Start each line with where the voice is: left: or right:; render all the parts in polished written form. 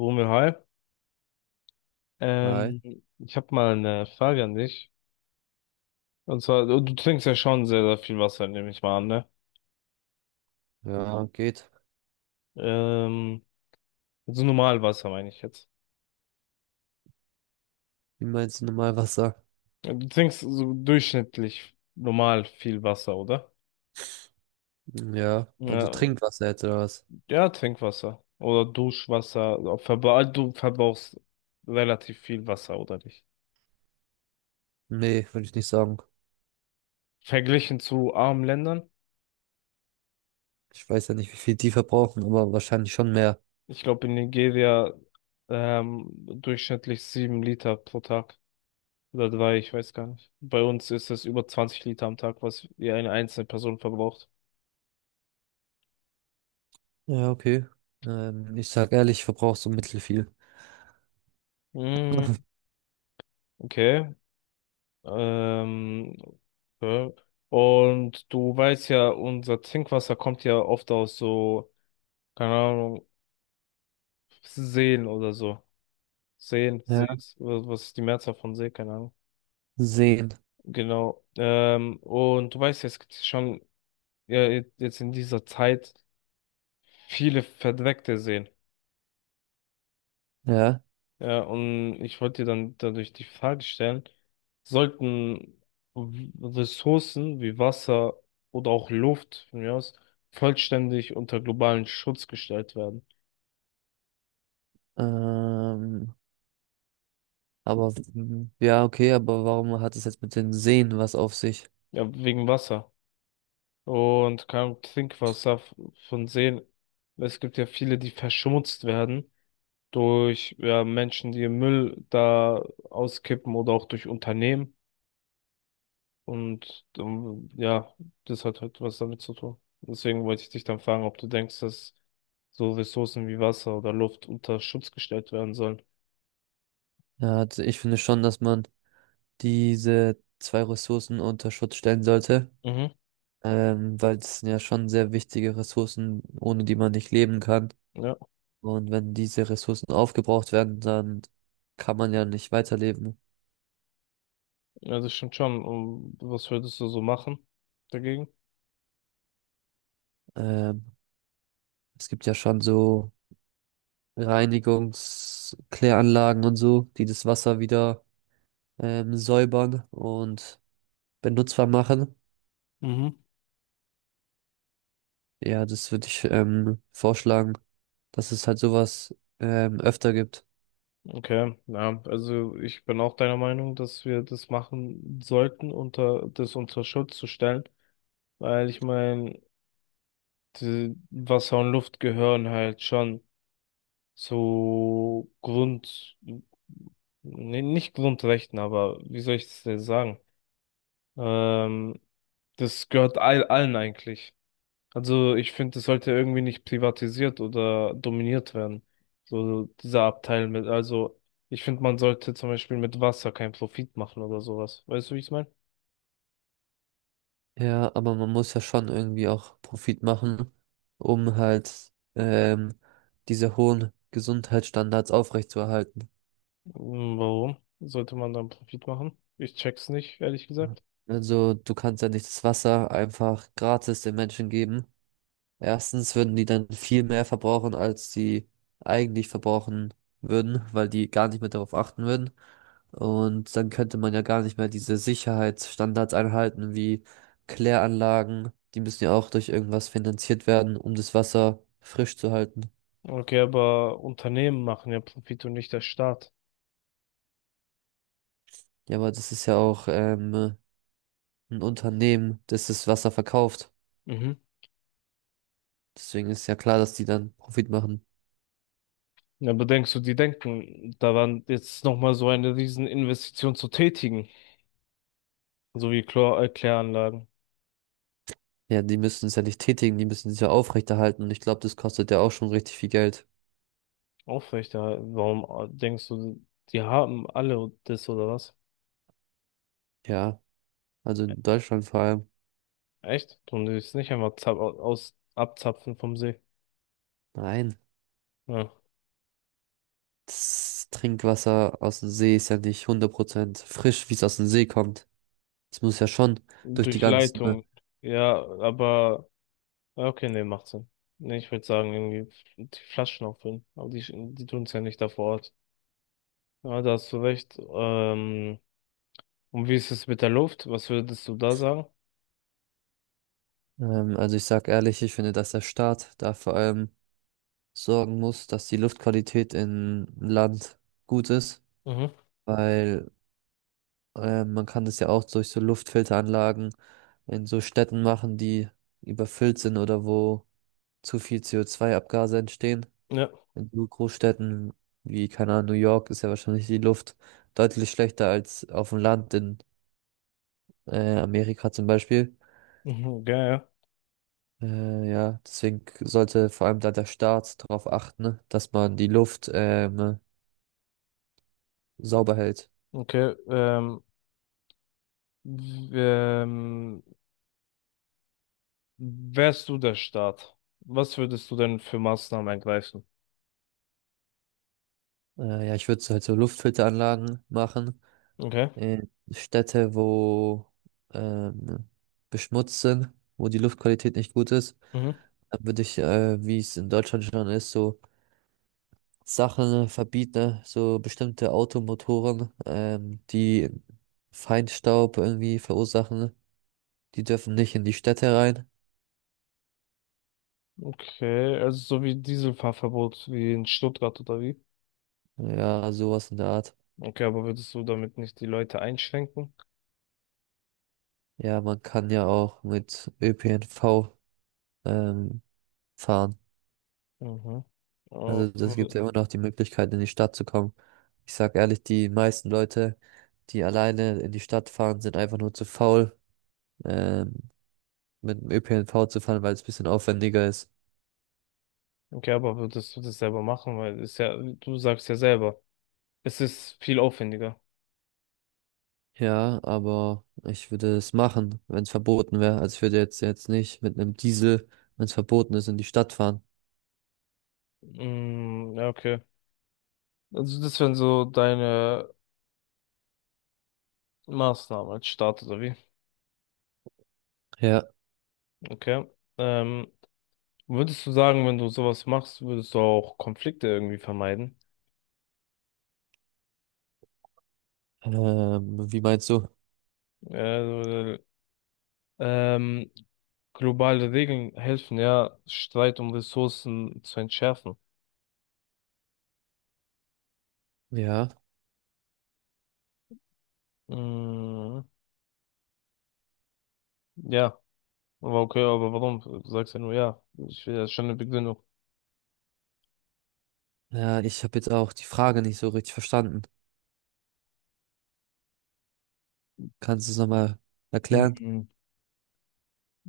left: Romeo, hi.
right: Hi.
left: Ähm, ich habe mal eine Frage an dich. Und zwar, du trinkst ja schon sehr, sehr viel Wasser, nehme ich mal an, ne?
right: Ja, geht.
left: Ähm, also normal Wasser meine ich jetzt.
right: Wie meinst du normal Wasser?
left: Du trinkst so durchschnittlich normal viel Wasser, oder?
right: Ja, also
left: Ja,
right: Trinkwasser jetzt oder was?
left: ja, Trinkwasser oder Duschwasser. Also Verbra du verbrauchst relativ viel Wasser, oder nicht?
right: Nee, würde ich nicht sagen.
left: Verglichen zu armen Ländern.
right: Ich weiß ja nicht, wie viel die verbrauchen, aber wahrscheinlich schon mehr.
left: Ich glaube, in Nigeria durchschnittlich 7 Liter pro Tag. Oder drei, ich weiß gar nicht. Bei uns ist das über 20 Liter am Tag, was wir eine einzelne Person verbraucht.
right: Ja, okay. Ich sag ehrlich, ich verbrauche so mittelfiel.
left: Mm, okay. Ähm, okay. Und du weißt ja, unser Trinkwasser kommt ja oft aus so, keine Ahnung, Seen oder so. Seen,
right: Ja.
left: Sees, was ist die Mehrzahl von See, keine Ahnung.
right: Sehen.
left: Genau. Und du weißt ja, es gibt schon ja, jetzt in dieser Zeit viele verdreckte Seen.
right: Ja.
left: Ja, und ich wollte dir dann dadurch die Frage stellen, sollten W- Ressourcen wie Wasser oder auch Luft von mir aus vollständig unter globalen Schutz gestellt werden?
right: Ähm, aber ja, okay, aber warum hat es jetzt mit den Seen was auf sich?
left: Ja, wegen Wasser. Und kein Trinkwasser von Seen. Es gibt ja viele, die verschmutzt werden durch ja, Menschen, die Müll da auskippen oder auch durch Unternehmen. Und ja, das hat halt was damit zu tun. Deswegen wollte ich dich dann fragen, ob du denkst, dass so Ressourcen wie Wasser oder Luft unter Schutz gestellt werden sollen.
right: Ja, also ich finde schon, dass man diese zwei Ressourcen unter Schutz stellen sollte.
left: Mhm.
right: Weil das sind ja schon sehr wichtige Ressourcen, ohne die man nicht leben kann.
left: Ja,
right: Und wenn diese Ressourcen aufgebraucht werden, dann kann man ja nicht weiterleben.
left: ja, das stimmt schon. Und was würdest du so machen dagegen?
right: Ähm, Es gibt ja schon so Reinigungskläranlagen und so, die das Wasser wieder säubern und benutzbar machen.
left: Mhm.
right: Ja, das würde ich vorschlagen, dass es halt sowas öfter gibt.
left: Okay, ja, also ich bin auch deiner Meinung, dass wir das machen sollten, unter das unter Schutz zu stellen, weil ich meine, Wasser und Luft gehören halt schon. So Grund, nee, nicht Grundrechten, aber wie soll ich das denn sagen? Ähm, das gehört allen eigentlich. Also ich finde, das sollte irgendwie nicht privatisiert oder dominiert werden. So dieser Abteil mit, also ich finde, man sollte zum Beispiel mit Wasser keinen Profit machen oder sowas. Weißt du, wie ich es meine?
right: Ja, aber man muss ja schon irgendwie auch Profit machen, um halt diese hohen Gesundheitsstandards aufrechtzuerhalten.
left: Hm, warum sollte man dann Profit machen? Ich check's nicht, ehrlich gesagt.
right: Also du kannst ja nicht das Wasser einfach gratis den Menschen geben. Erstens würden die dann viel mehr verbrauchen, als sie eigentlich verbrauchen würden, weil die gar nicht mehr darauf achten würden. Und dann könnte man ja gar nicht mehr diese Sicherheitsstandards einhalten, wie Kläranlagen. Die müssen ja auch durch irgendwas finanziert werden, um das Wasser frisch zu halten.
left: Okay, aber Unternehmen machen ja Profit und nicht der Staat.
right: Ja, aber das ist ja auch ein Unternehmen, das das Wasser verkauft.
left: Mhm.
right: Deswegen ist ja klar, dass die dann Profit machen.
left: Ja, aber denkst du, die denken daran, jetzt nochmal so eine riesen Investition zu tätigen, so wie Chlor Kläranlagen
right: Ja, die müssen es ja nicht tätigen, die müssen es ja aufrechterhalten. Und ich glaube, das kostet ja auch schon richtig viel Geld.
left: aufrechterhalten? Warum denkst du, die haben alle das oder was?
right: Ja, also
left: E-
right: in Deutschland vor allem.
left: Echt? Und die es nicht einfach zap aus abzapfen vom See?
right: Nein,
left: Ja.
right: das Trinkwasser aus dem See ist ja nicht 100% frisch, wie es aus dem See kommt. Das muss ja schon durch die
left: Durch
right: ganzen, ne?
left: Leitung. Ja, aber ja, okay, nee, macht Sinn. Nee, ich würde sagen, irgendwie die Flaschen auffüllen. Aber die, die tun es ja nicht da vor Ort. Ja, da hast du recht. Und wie ist es mit der Luft? Was würdest du da sagen?
right: Also ich sag ehrlich, ich finde, dass der Staat da vor allem sorgen muss, dass die Luftqualität im Land gut ist,
left: Mhm.
right: weil man kann das ja auch durch so Luftfilteranlagen in so Städten machen, die überfüllt sind oder wo zu viel CO2-Abgase entstehen.
left: Ja,
right: In so Großstädten wie, keine Ahnung, New York ist ja wahrscheinlich die Luft deutlich schlechter als auf dem Land in Amerika zum Beispiel.
left: mhm, ja, ja.
right: Ja, deswegen sollte vor allem da der Staat darauf achten, ne, dass man die Luft sauber hält.
left: Okay. W- ähm, wärst du der Staat? Was würdest du denn für Maßnahmen ergreifen?
right: Ja, ich würde halt so Luftfilteranlagen machen
left: Okay.
right: in Städte, wo ähm, beschmutzt sind, wo die Luftqualität nicht gut ist.
left: Mhm.
right: Dann würde ich, wie es in Deutschland schon ist, so Sachen verbieten, ne, so bestimmte Automotoren, die Feinstaub irgendwie verursachen, die dürfen nicht in die Städte rein.
left: Okay, also so wie Dieselfahrverbot wie in Stuttgart oder wie?
right: Ja, sowas in der Art.
left: Okay, aber würdest du damit nicht die Leute einschränken?
right: Ja, man kann ja auch mit ÖPNV ähm, fahren.
left: Mhm.
right: Also
left: Oh,
right: das gibt ja immer noch die Möglichkeit, in die Stadt zu kommen. Ich sag ehrlich, die meisten Leute, die alleine in die Stadt fahren, sind einfach nur zu faul, ähm, mit dem ÖPNV zu fahren, weil es ein bisschen aufwendiger ist.
left: okay, aber würdest du das selber machen? Weil ist ja, du sagst ja selber, es ist viel aufwendiger.
right: Ja, aber ich würde es machen, wenn es verboten wäre. Also ich würde jetzt nicht mit einem Diesel, wenn es verboten ist, in die Stadt fahren.
left: Mm, ja, okay. Also das wären so deine Maßnahmen als Staat oder wie?
right: Ja,
left: Okay. Ähm, würdest du sagen, wenn du sowas machst, würdest du auch Konflikte irgendwie vermeiden?
right: wie meinst du?
left: Äh, ähm, globale Regeln helfen ja, Streit um Ressourcen zu entschärfen.
right: Ja,
left: Mm, ja, aber okay, aber warum? Du sagst ja nur ja. Ich will ja schon eine Begründung.
right: ja, ich habe jetzt auch die Frage nicht so richtig verstanden. Kannst du es nochmal erklären?
left: Mhm.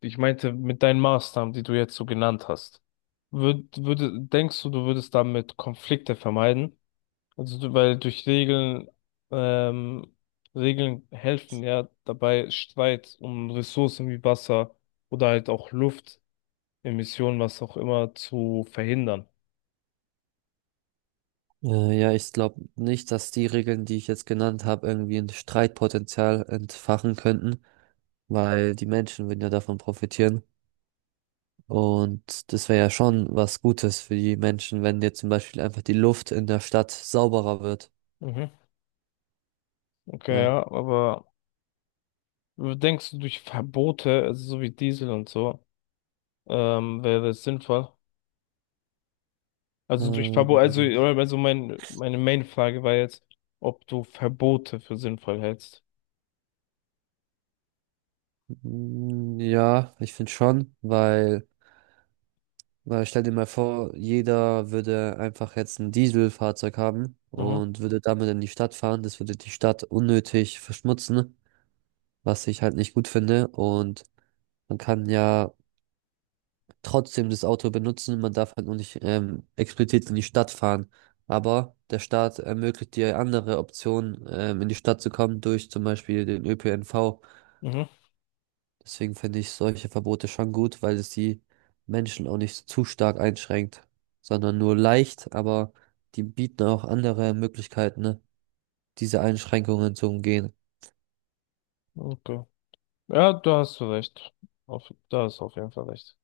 left: Ich meinte, mit deinen Maßnahmen, die du jetzt so genannt hast, würde, denkst du, du würdest damit Konflikte vermeiden? Also, weil durch Regeln, ähm, Regeln helfen ja dabei, Streit um Ressourcen wie Wasser oder halt auch Luft, Emissionen, was auch immer, zu verhindern.
right: Ja, ich glaube nicht, dass die Regeln, die ich jetzt genannt habe, irgendwie ein Streitpotenzial entfachen könnten, weil die Menschen würden ja davon profitieren. Und das wäre ja schon was Gutes für die Menschen, wenn jetzt zum Beispiel einfach die Luft in der Stadt sauberer wird.
left: Mhm. Okay,
right: Ja.
left: ja, aber denkst du, durch Verbote, also so wie Diesel und so, wäre es sinnvoll? Also durch Verbot, also,
right: Ähm,
left: also meine Main-Frage war jetzt, ob du Verbote für sinnvoll hältst.
right: ja, ich finde schon, Weil stell dir mal vor, jeder würde einfach jetzt ein Dieselfahrzeug haben
left: Mhm,
right: und würde damit in die Stadt fahren. Das würde die Stadt unnötig verschmutzen, was ich halt nicht gut finde. Und man kann ja trotzdem das Auto benutzen, man darf halt nur nicht explizit in die Stadt fahren. Aber der Staat ermöglicht dir andere Optionen, in die Stadt zu kommen, durch zum Beispiel den ÖPNV.
left: mhm,
right: Deswegen finde ich solche Verbote schon gut, weil es die Menschen auch nicht zu stark einschränkt, sondern nur leicht, aber die bieten auch andere Möglichkeiten, ne, diese Einschränkungen zu umgehen.
left: okay. Ja, da hast du recht. Da hast du auf jeden Fall recht.